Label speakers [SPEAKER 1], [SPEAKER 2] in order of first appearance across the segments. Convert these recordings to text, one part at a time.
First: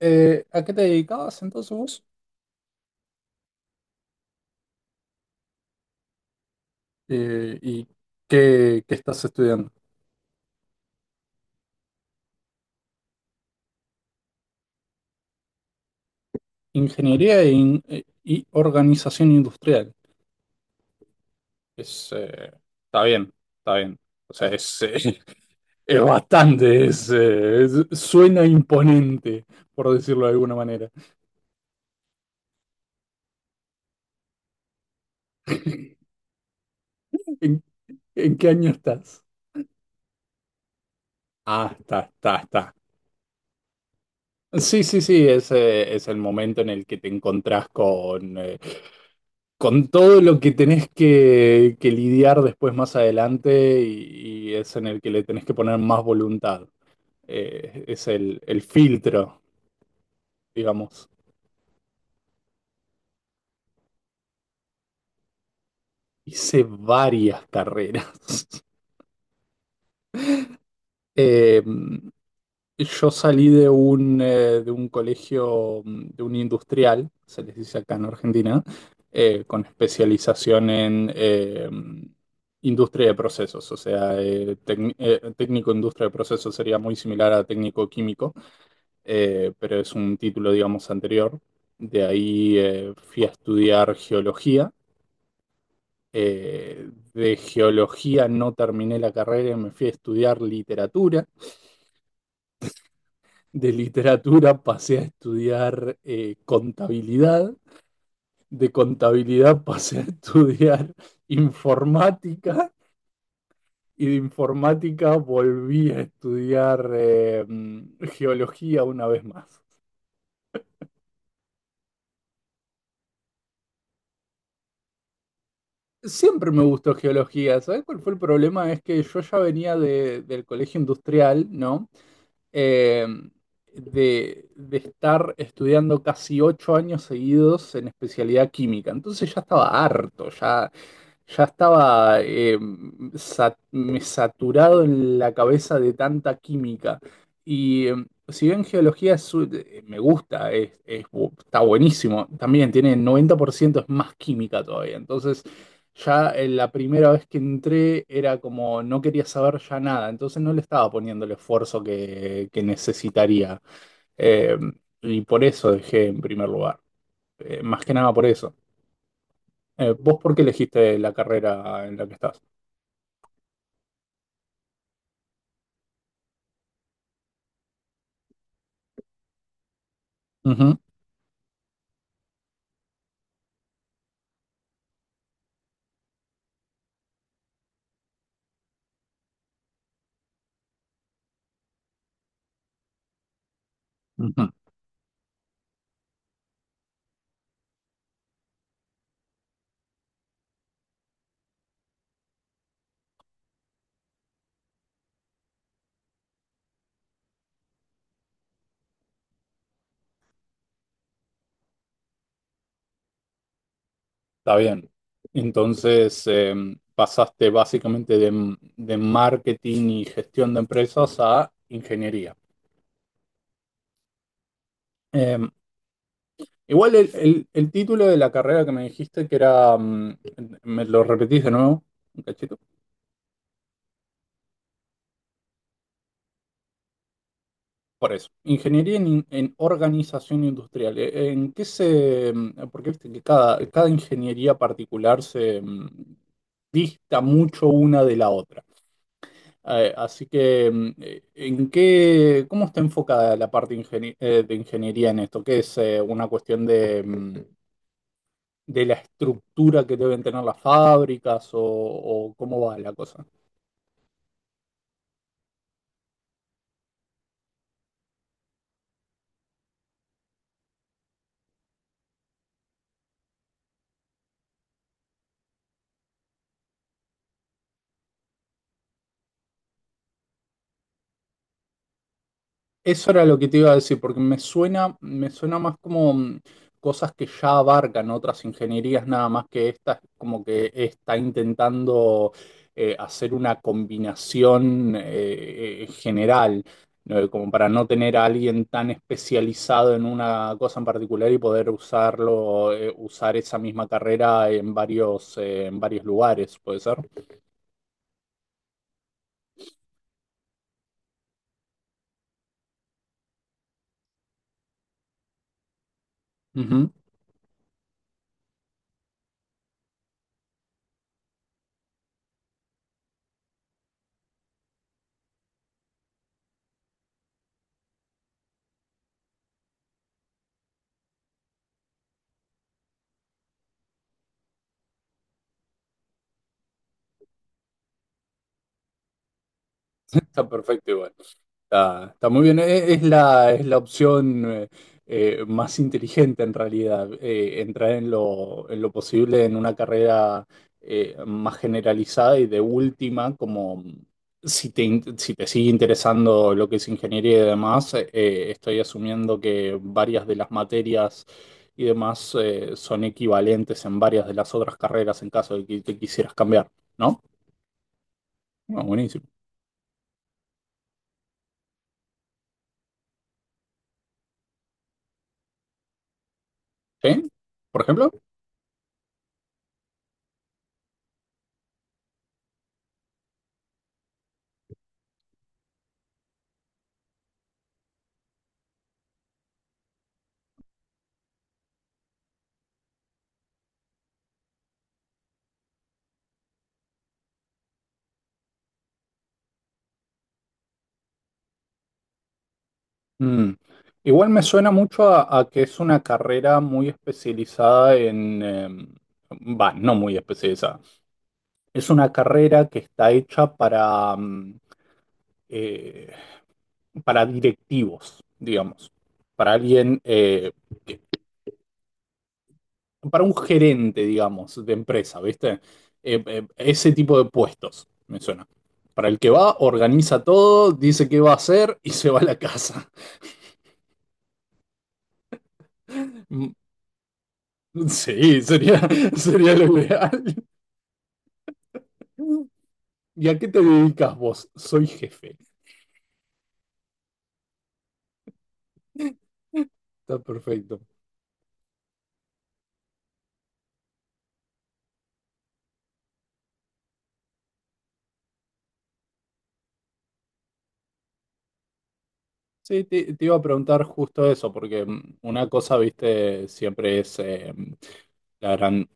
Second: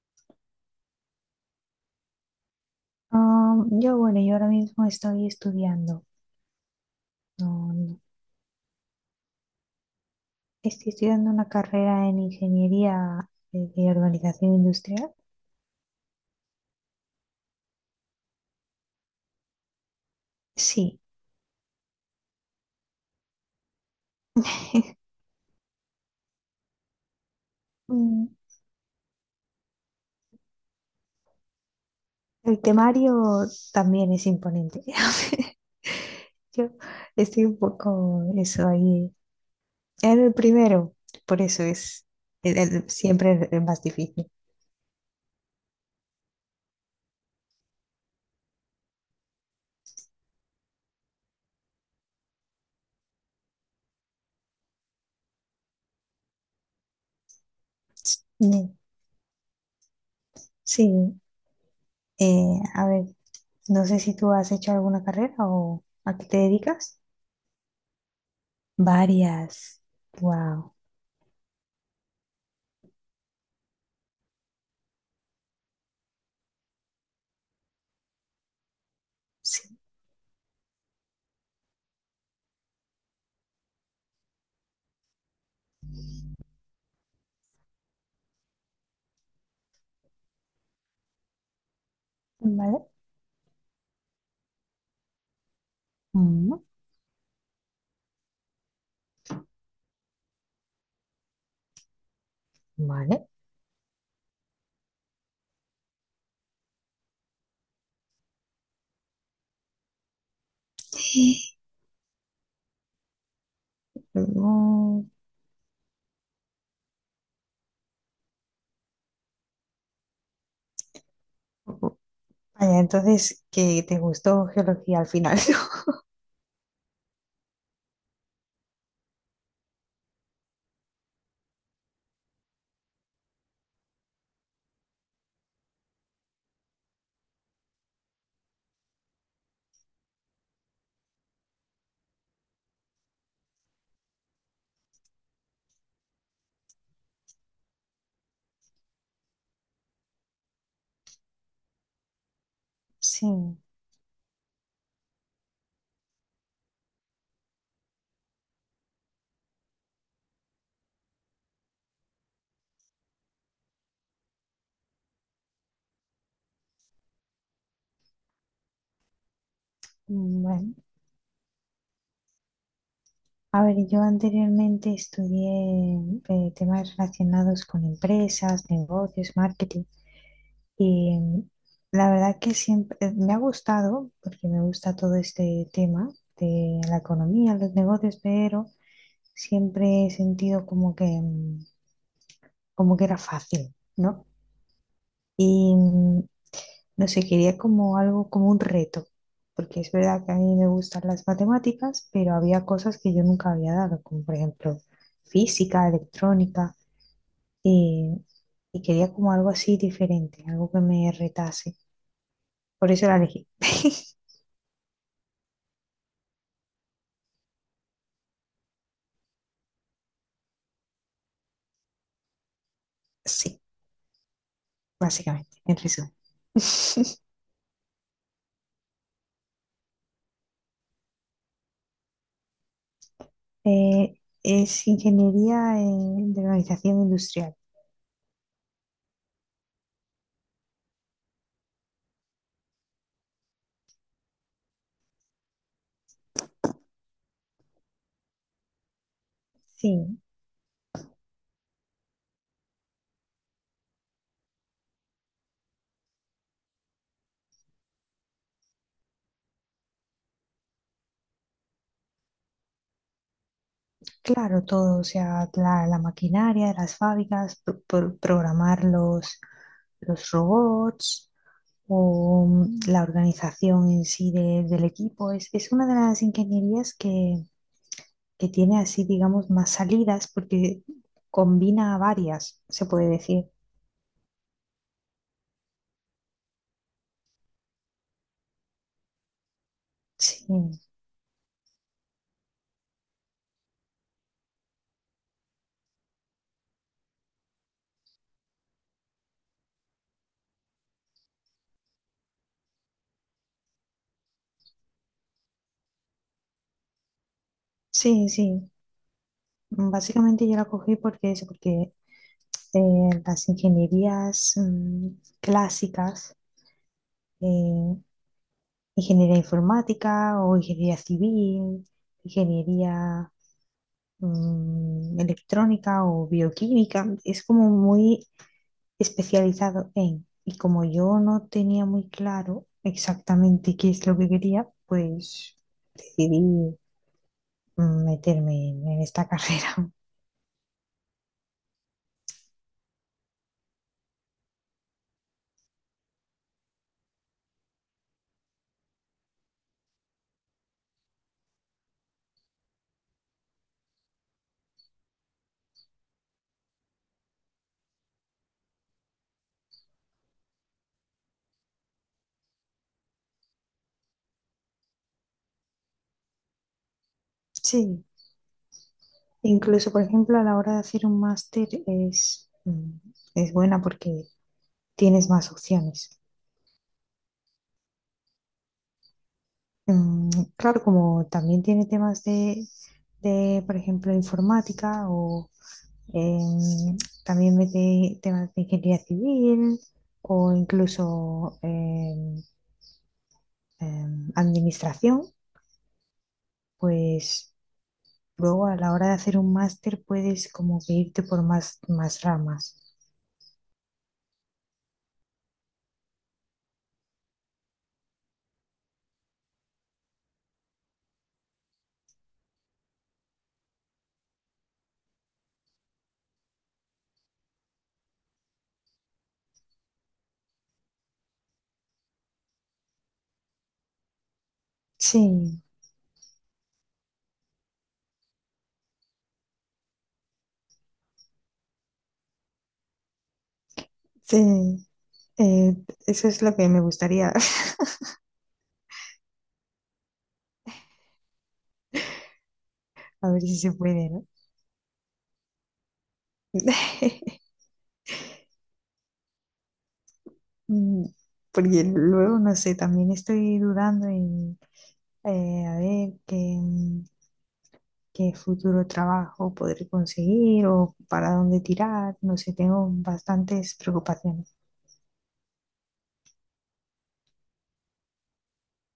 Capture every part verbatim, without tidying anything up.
[SPEAKER 1] Eh, ¿a qué te dedicabas entonces vos?
[SPEAKER 2] Am, yo, bueno, yo ahora mismo estoy estudiando,
[SPEAKER 1] Eh,
[SPEAKER 2] no,
[SPEAKER 1] ¿y
[SPEAKER 2] no,
[SPEAKER 1] qué, qué estás estudiando?
[SPEAKER 2] estoy estudiando una carrera en ingeniería de, de organización industrial.
[SPEAKER 1] Ingeniería e in- e- y organización industrial.
[SPEAKER 2] Sí.
[SPEAKER 1] Es, eh, está bien, está bien. O sea, es, eh, es bastante, es, eh, es-
[SPEAKER 2] Mm,
[SPEAKER 1] suena imponente, por decirlo de alguna manera.
[SPEAKER 2] el temario también es imponente. Yo estoy un
[SPEAKER 1] ¿En,
[SPEAKER 2] poco
[SPEAKER 1] ¿En qué
[SPEAKER 2] eso
[SPEAKER 1] año
[SPEAKER 2] ahí.
[SPEAKER 1] estás?
[SPEAKER 2] Era el primero, por eso
[SPEAKER 1] Ah, está,
[SPEAKER 2] es
[SPEAKER 1] está,
[SPEAKER 2] el-
[SPEAKER 1] está.
[SPEAKER 2] el- siempre el más difícil.
[SPEAKER 1] Sí, sí, sí, es, eh, es el momento en el que te encontrás con, eh, con todo lo que tenés que, que lidiar después más adelante y, y es en el que le tenés que poner más voluntad. Eh, es el, el
[SPEAKER 2] Mm,
[SPEAKER 1] filtro, digamos.
[SPEAKER 2] sí, eh, a ver, no sé si tú has hecho alguna carrera o a qué te
[SPEAKER 1] Hice
[SPEAKER 2] dedicas.
[SPEAKER 1] varias carreras.
[SPEAKER 2] Varias. Wow.
[SPEAKER 1] Eh, Yo salí de un, eh, de un colegio, mm, de un industrial, se les dice acá en Argentina, eh, con
[SPEAKER 2] Sí.
[SPEAKER 1] especialización en eh, mm, industria de procesos, o sea, eh, tec- eh, técnico industria de procesos sería muy similar a técnico químico, eh, pero es un título, digamos, anterior. De ahí
[SPEAKER 2] Vale.
[SPEAKER 1] eh, fui a estudiar geología.
[SPEAKER 2] Mm,
[SPEAKER 1] Eh, de geología no terminé la carrera y me fui a estudiar literatura.
[SPEAKER 2] vale.
[SPEAKER 1] de literatura pasé a estudiar eh, contabilidad, de contabilidad pasé a estudiar
[SPEAKER 2] Sí.
[SPEAKER 1] informática y de
[SPEAKER 2] Mm,
[SPEAKER 1] informática volví a estudiar eh, geología una vez más.
[SPEAKER 2] Vaya, entonces, que te gustó geología al final, ¿no?
[SPEAKER 1] Siempre me gustó geología. ¿Sabes cuál fue el problema? Es que yo ya venía de, del colegio industrial, ¿no? eh, de, de estar estudiando casi ocho años seguidos en especialidad química. Entonces ya estaba harto, ya, ya estaba eh, sa- me saturado en la cabeza de tanta química. Y eh, si bien geología es su- eh, me gusta, es, es bu- está buenísimo, también tiene noventa por
[SPEAKER 2] Sí.
[SPEAKER 1] ciento es más química todavía. Entonces ya eh, la primera vez que entré era como no quería saber ya nada, entonces no le estaba poniendo el esfuerzo que, que necesitaría. Eh, y por eso dejé en primer lugar. Eh, más que nada por eso. Eh, ¿vos por
[SPEAKER 2] Mm,
[SPEAKER 1] qué
[SPEAKER 2] Bueno,
[SPEAKER 1] elegiste la carrera en la que estás?
[SPEAKER 2] a ver, yo anteriormente estudié eh, temas relacionados con empresas, negocios, marketing
[SPEAKER 1] Ujú,
[SPEAKER 2] y mm, la verdad que siempre eh, me ha gustado porque me gusta todo este tema de la economía, los negocios, pero siempre he sentido como que, mm, como que era fácil, ¿no?
[SPEAKER 1] ujú.
[SPEAKER 2] Y mm, no sé, quería como algo, como un reto, porque es verdad que a mí me gustan las matemáticas, pero había cosas que yo nunca había dado, como por ejemplo física, electrónica, y, y quería como algo así diferente, algo que me retase. Por eso la elegí.
[SPEAKER 1] Está bien. Entonces eh, Pasaste básicamente de, de marketing y gestión de empresas a ingeniería.
[SPEAKER 2] Sí,
[SPEAKER 1] Eh,
[SPEAKER 2] básicamente, en resumen.
[SPEAKER 1] Igual el, el- el título de la carrera que me dijiste que era, mm, me lo repetís de nuevo, un cachito,
[SPEAKER 2] Eh, es ingeniería eh, de organización industrial.
[SPEAKER 1] por eso. Ingeniería en, en organización industrial. Eh, ¿En qué se, mm, porque viste que cada, cada ingeniería particular se mm, dista mucho una de la otra? Eh,
[SPEAKER 2] Sí,
[SPEAKER 1] así que, mm, eh, ¿en qué, cómo está enfocada la parte ingeni- eh, de ingeniería en esto? ¿Qué es eh, una cuestión de, mm, de la estructura que deben tener las fábricas o o cómo va la cosa?
[SPEAKER 2] claro, todo, o sea, la, la maquinaria de las fábricas, pro- pro- programar los, los robots o mm, la organización en sí de- del equipo. Es, es una de las ingenierías que, que tiene así, digamos, más salidas porque combina varias, se puede
[SPEAKER 1] Eso era lo
[SPEAKER 2] decir.
[SPEAKER 1] que te iba a decir, porque me suena, me suena más como mm, cosas que ya abarcan otras ingenierías, nada más que esta, es como
[SPEAKER 2] Sí,
[SPEAKER 1] que está intentando eh, hacer una combinación eh, eh, general, ¿no? Como para no tener a alguien tan especializado en una cosa en particular y poder usarlo, eh, usar esa misma carrera en varios, eh, en varios lugares, ¿puede ser?
[SPEAKER 2] sí, sí. Básicamente yo la cogí porque eso, porque eh, las ingenierías mm, clásicas.
[SPEAKER 1] Ujú.
[SPEAKER 2] eh, Ingeniería informática o ingeniería civil, ingeniería mm, electrónica o bioquímica. Es como muy especializado en. Y como yo no tenía muy claro exactamente qué es lo que quería, pues decidí mm, meterme en, en esta carrera.
[SPEAKER 1] Está perfecto igual. Está, está muy bien. E- Es, la, es la opción eh, eh, más inteligente en realidad. Eh, entrar en lo, en lo posible en una carrera eh, más generalizada y de última, como si te, in- si te sigue interesando lo que es ingeniería y demás, eh, estoy asumiendo que varias de las materias y demás eh, son equivalentes en varias de las otras carreras en caso de que te quisieras cambiar, ¿no?
[SPEAKER 2] Sí,
[SPEAKER 1] Bueno, buenísimo.
[SPEAKER 2] incluso por ejemplo a la hora de hacer un máster es, mm, es buena porque tienes más opciones.
[SPEAKER 1] ¿Sí? ¿Por ejemplo?
[SPEAKER 2] Mm, claro, como también tiene temas de, de, por ejemplo, informática o em, también mete temas de ingeniería civil o incluso em, em, administración, pues luego a la hora de hacer un máster puedes como que irte por más, más ramas.
[SPEAKER 1] Mm. Igual me suena mucho a, a que es una carrera muy especializada en... em, Va, no muy especializada. Es una carrera que está hecha para, mm, eh, para directivos, digamos. Para alguien, eh, que- para un gerente, digamos, de empresa, ¿viste?
[SPEAKER 2] Sí,
[SPEAKER 1] Eh, eh, ese tipo de puestos, me suena. Para el que va, organiza todo, dice qué va a hacer y se va a la casa.
[SPEAKER 2] sí, eh, eso es
[SPEAKER 1] Mm,
[SPEAKER 2] lo que me gustaría,
[SPEAKER 1] Sí, sería, sería lo ideal. ¿Y
[SPEAKER 2] a
[SPEAKER 1] a
[SPEAKER 2] ver
[SPEAKER 1] qué
[SPEAKER 2] si
[SPEAKER 1] te
[SPEAKER 2] se puede,
[SPEAKER 1] dedicas
[SPEAKER 2] ¿no?
[SPEAKER 1] vos? Soy jefe. Está perfecto.
[SPEAKER 2] Mm, Porque luego, no sé, también estoy dudando en eh, a ver qué, qué, futuro trabajo podré conseguir o para dónde tirar. No sé,
[SPEAKER 1] Sí,
[SPEAKER 2] tengo
[SPEAKER 1] te, te iba a
[SPEAKER 2] bastantes
[SPEAKER 1] preguntar justo eso,
[SPEAKER 2] preocupaciones.
[SPEAKER 1] porque mm, una cosa, viste, siempre es eh, la gran,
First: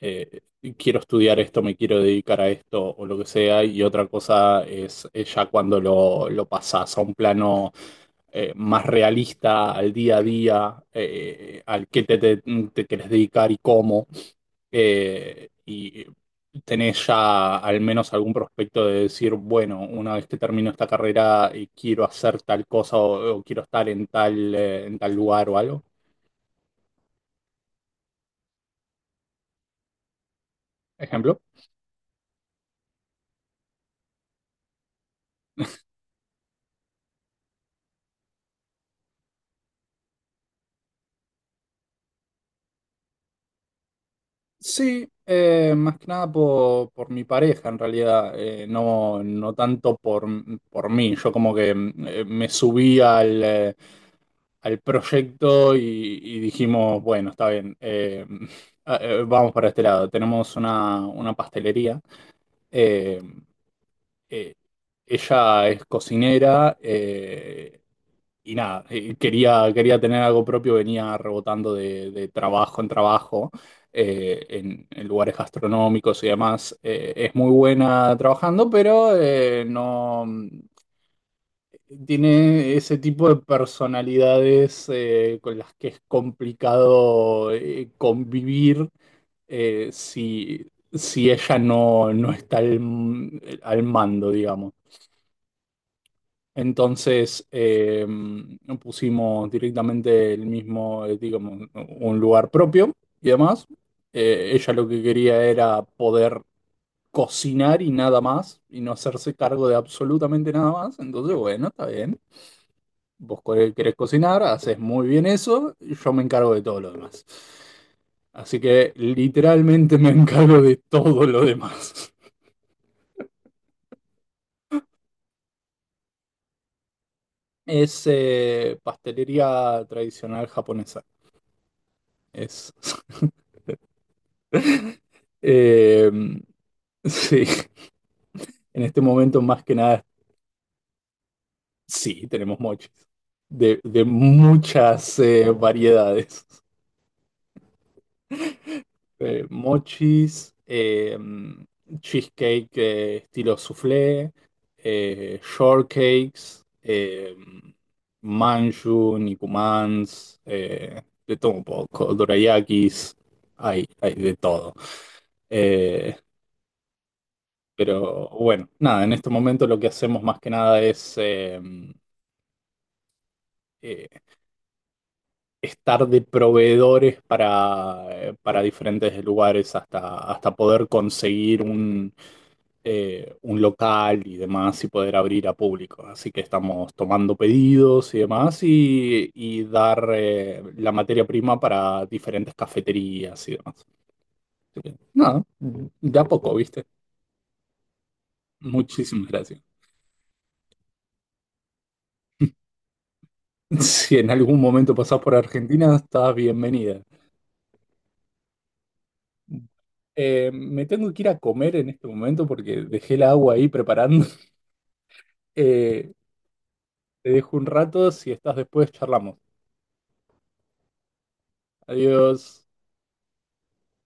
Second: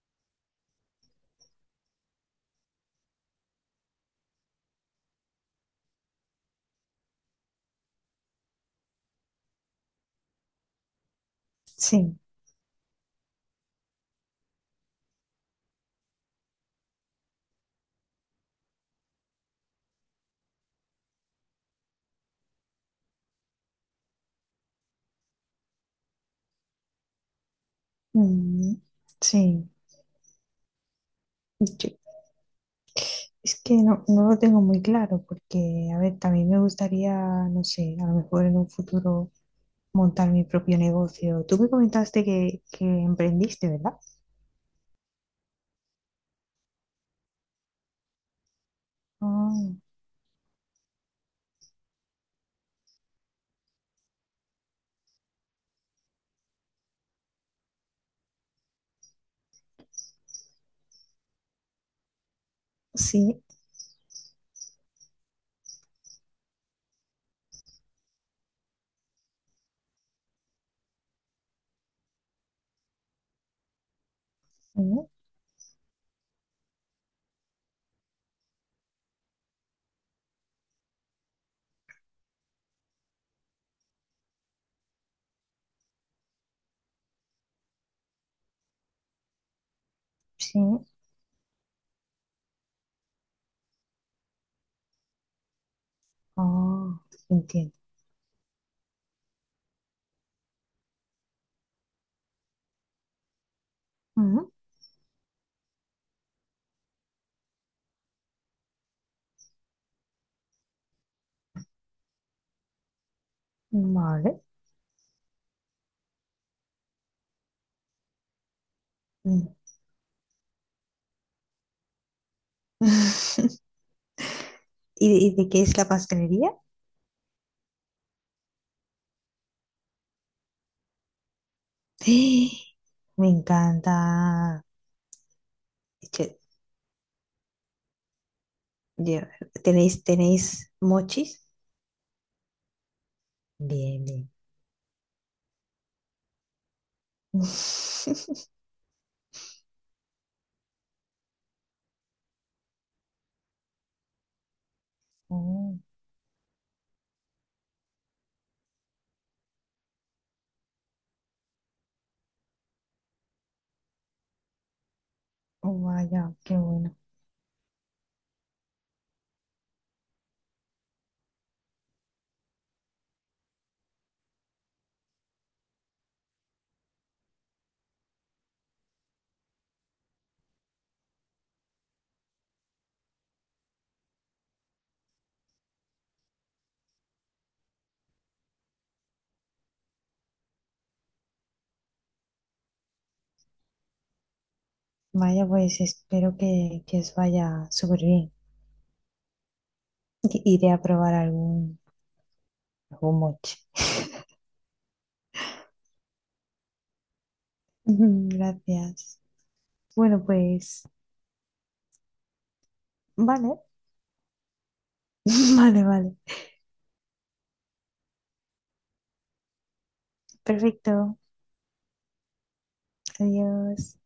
[SPEAKER 1] eh, quiero estudiar esto, me quiero dedicar a esto o lo que sea, y otra cosa es, es ya cuando lo, lo pasás a un plano eh, más realista, al día a día, eh, al que te,
[SPEAKER 2] Sí,
[SPEAKER 1] te, te querés dedicar y cómo. Eh, y tenés ya al menos algún prospecto de decir, bueno, una vez que termino esta carrera eh, quiero hacer tal cosa o, o quiero estar en tal, eh, en tal lugar o algo,
[SPEAKER 2] mm, sí.
[SPEAKER 1] ejemplo.
[SPEAKER 2] Yo- es que no, no lo tengo muy claro porque, a ver, también me gustaría, no sé, a lo mejor en un futuro montar mi propio negocio. Tú me comentaste que, que emprendiste, ¿verdad?
[SPEAKER 1] Sí, eh, más que nada por, por mi pareja en realidad, eh, no, no
[SPEAKER 2] Ah,
[SPEAKER 1] tanto por, por mí. Yo como que mm, eh, me subí al, eh, al proyecto y, y dijimos, bueno, está bien, eh, ah, eh, vamos para este lado. Tenemos una, una pastelería. eh,
[SPEAKER 2] sí,
[SPEAKER 1] eh, Ella es cocinera eh, y nada, eh, quería, quería tener algo propio, venía rebotando de, de trabajo en trabajo eh, en,
[SPEAKER 2] mm,
[SPEAKER 1] en lugares gastronómicos y demás. Eh, es muy buena trabajando, pero eh, no mm, tiene ese tipo de personalidades eh, con las que es complicado eh, convivir eh,
[SPEAKER 2] sí.
[SPEAKER 1] si, si ella no, no está al, al mando, digamos.
[SPEAKER 2] Oh,
[SPEAKER 1] Entonces
[SPEAKER 2] entiendo.
[SPEAKER 1] eh, Pusimos directamente el mismo, eh, digamos, un lugar propio y demás. Eh,
[SPEAKER 2] Ujú,
[SPEAKER 1] ella lo que quería era poder cocinar y nada más, y no hacerse cargo de absolutamente nada más. Entonces, bueno, está bien. Vos co- querés
[SPEAKER 2] vale.
[SPEAKER 1] cocinar, haces muy bien eso, y yo me encargo de todo lo demás. Así que
[SPEAKER 2] Mm.
[SPEAKER 1] literalmente me encargo de todo lo demás.
[SPEAKER 2] ¿Y, y de qué es la pastelería?
[SPEAKER 1] Es eh, pastelería tradicional japonesa. Es.
[SPEAKER 2] Me encanta.
[SPEAKER 1] Eh,
[SPEAKER 2] Che,
[SPEAKER 1] sí, en este
[SPEAKER 2] yo-
[SPEAKER 1] momento más que
[SPEAKER 2] ¿Tenéis,
[SPEAKER 1] nada,
[SPEAKER 2] tenéis mochis?
[SPEAKER 1] sí, tenemos mochis de,
[SPEAKER 2] Bien,
[SPEAKER 1] de
[SPEAKER 2] bien.
[SPEAKER 1] muchas eh, variedades. Eh, mochis, eh, cheesecake eh, estilo soufflé, eh,
[SPEAKER 2] Oh,
[SPEAKER 1] shortcakes, eh, manju, nikumans, eh, de todo un poco, dorayakis, hay, hay de todo.
[SPEAKER 2] oh,
[SPEAKER 1] Eh,
[SPEAKER 2] vaya, qué bueno.
[SPEAKER 1] Pero bueno, nada, en este momento lo que hacemos más que nada es eh, eh, estar de proveedores para, eh, para diferentes lugares hasta, hasta poder conseguir un, eh, un local y demás y poder abrir a público. Así que estamos tomando pedidos y demás y, y dar eh, la materia prima para diferentes cafeterías y demás. Así que, nada,
[SPEAKER 2] Vaya, pues
[SPEAKER 1] de a
[SPEAKER 2] espero
[SPEAKER 1] poco,
[SPEAKER 2] que,
[SPEAKER 1] ¿viste?
[SPEAKER 2] que os vaya súper bien.
[SPEAKER 1] Muchísimas gracias.
[SPEAKER 2] I- Iré a probar algún, algún mochi.
[SPEAKER 1] Si en algún momento pasás por Argentina, estás bienvenida.
[SPEAKER 2] Ujú, gracias. Bueno,
[SPEAKER 1] Eh,
[SPEAKER 2] pues,
[SPEAKER 1] me tengo que ir a comer en este momento porque dejé el agua
[SPEAKER 2] vale.
[SPEAKER 1] ahí preparando.
[SPEAKER 2] Vale,
[SPEAKER 1] Eh,
[SPEAKER 2] vale.
[SPEAKER 1] te dejo un rato, si estás después, charlamos.
[SPEAKER 2] Perfecto.
[SPEAKER 1] Adiós.
[SPEAKER 2] Adiós.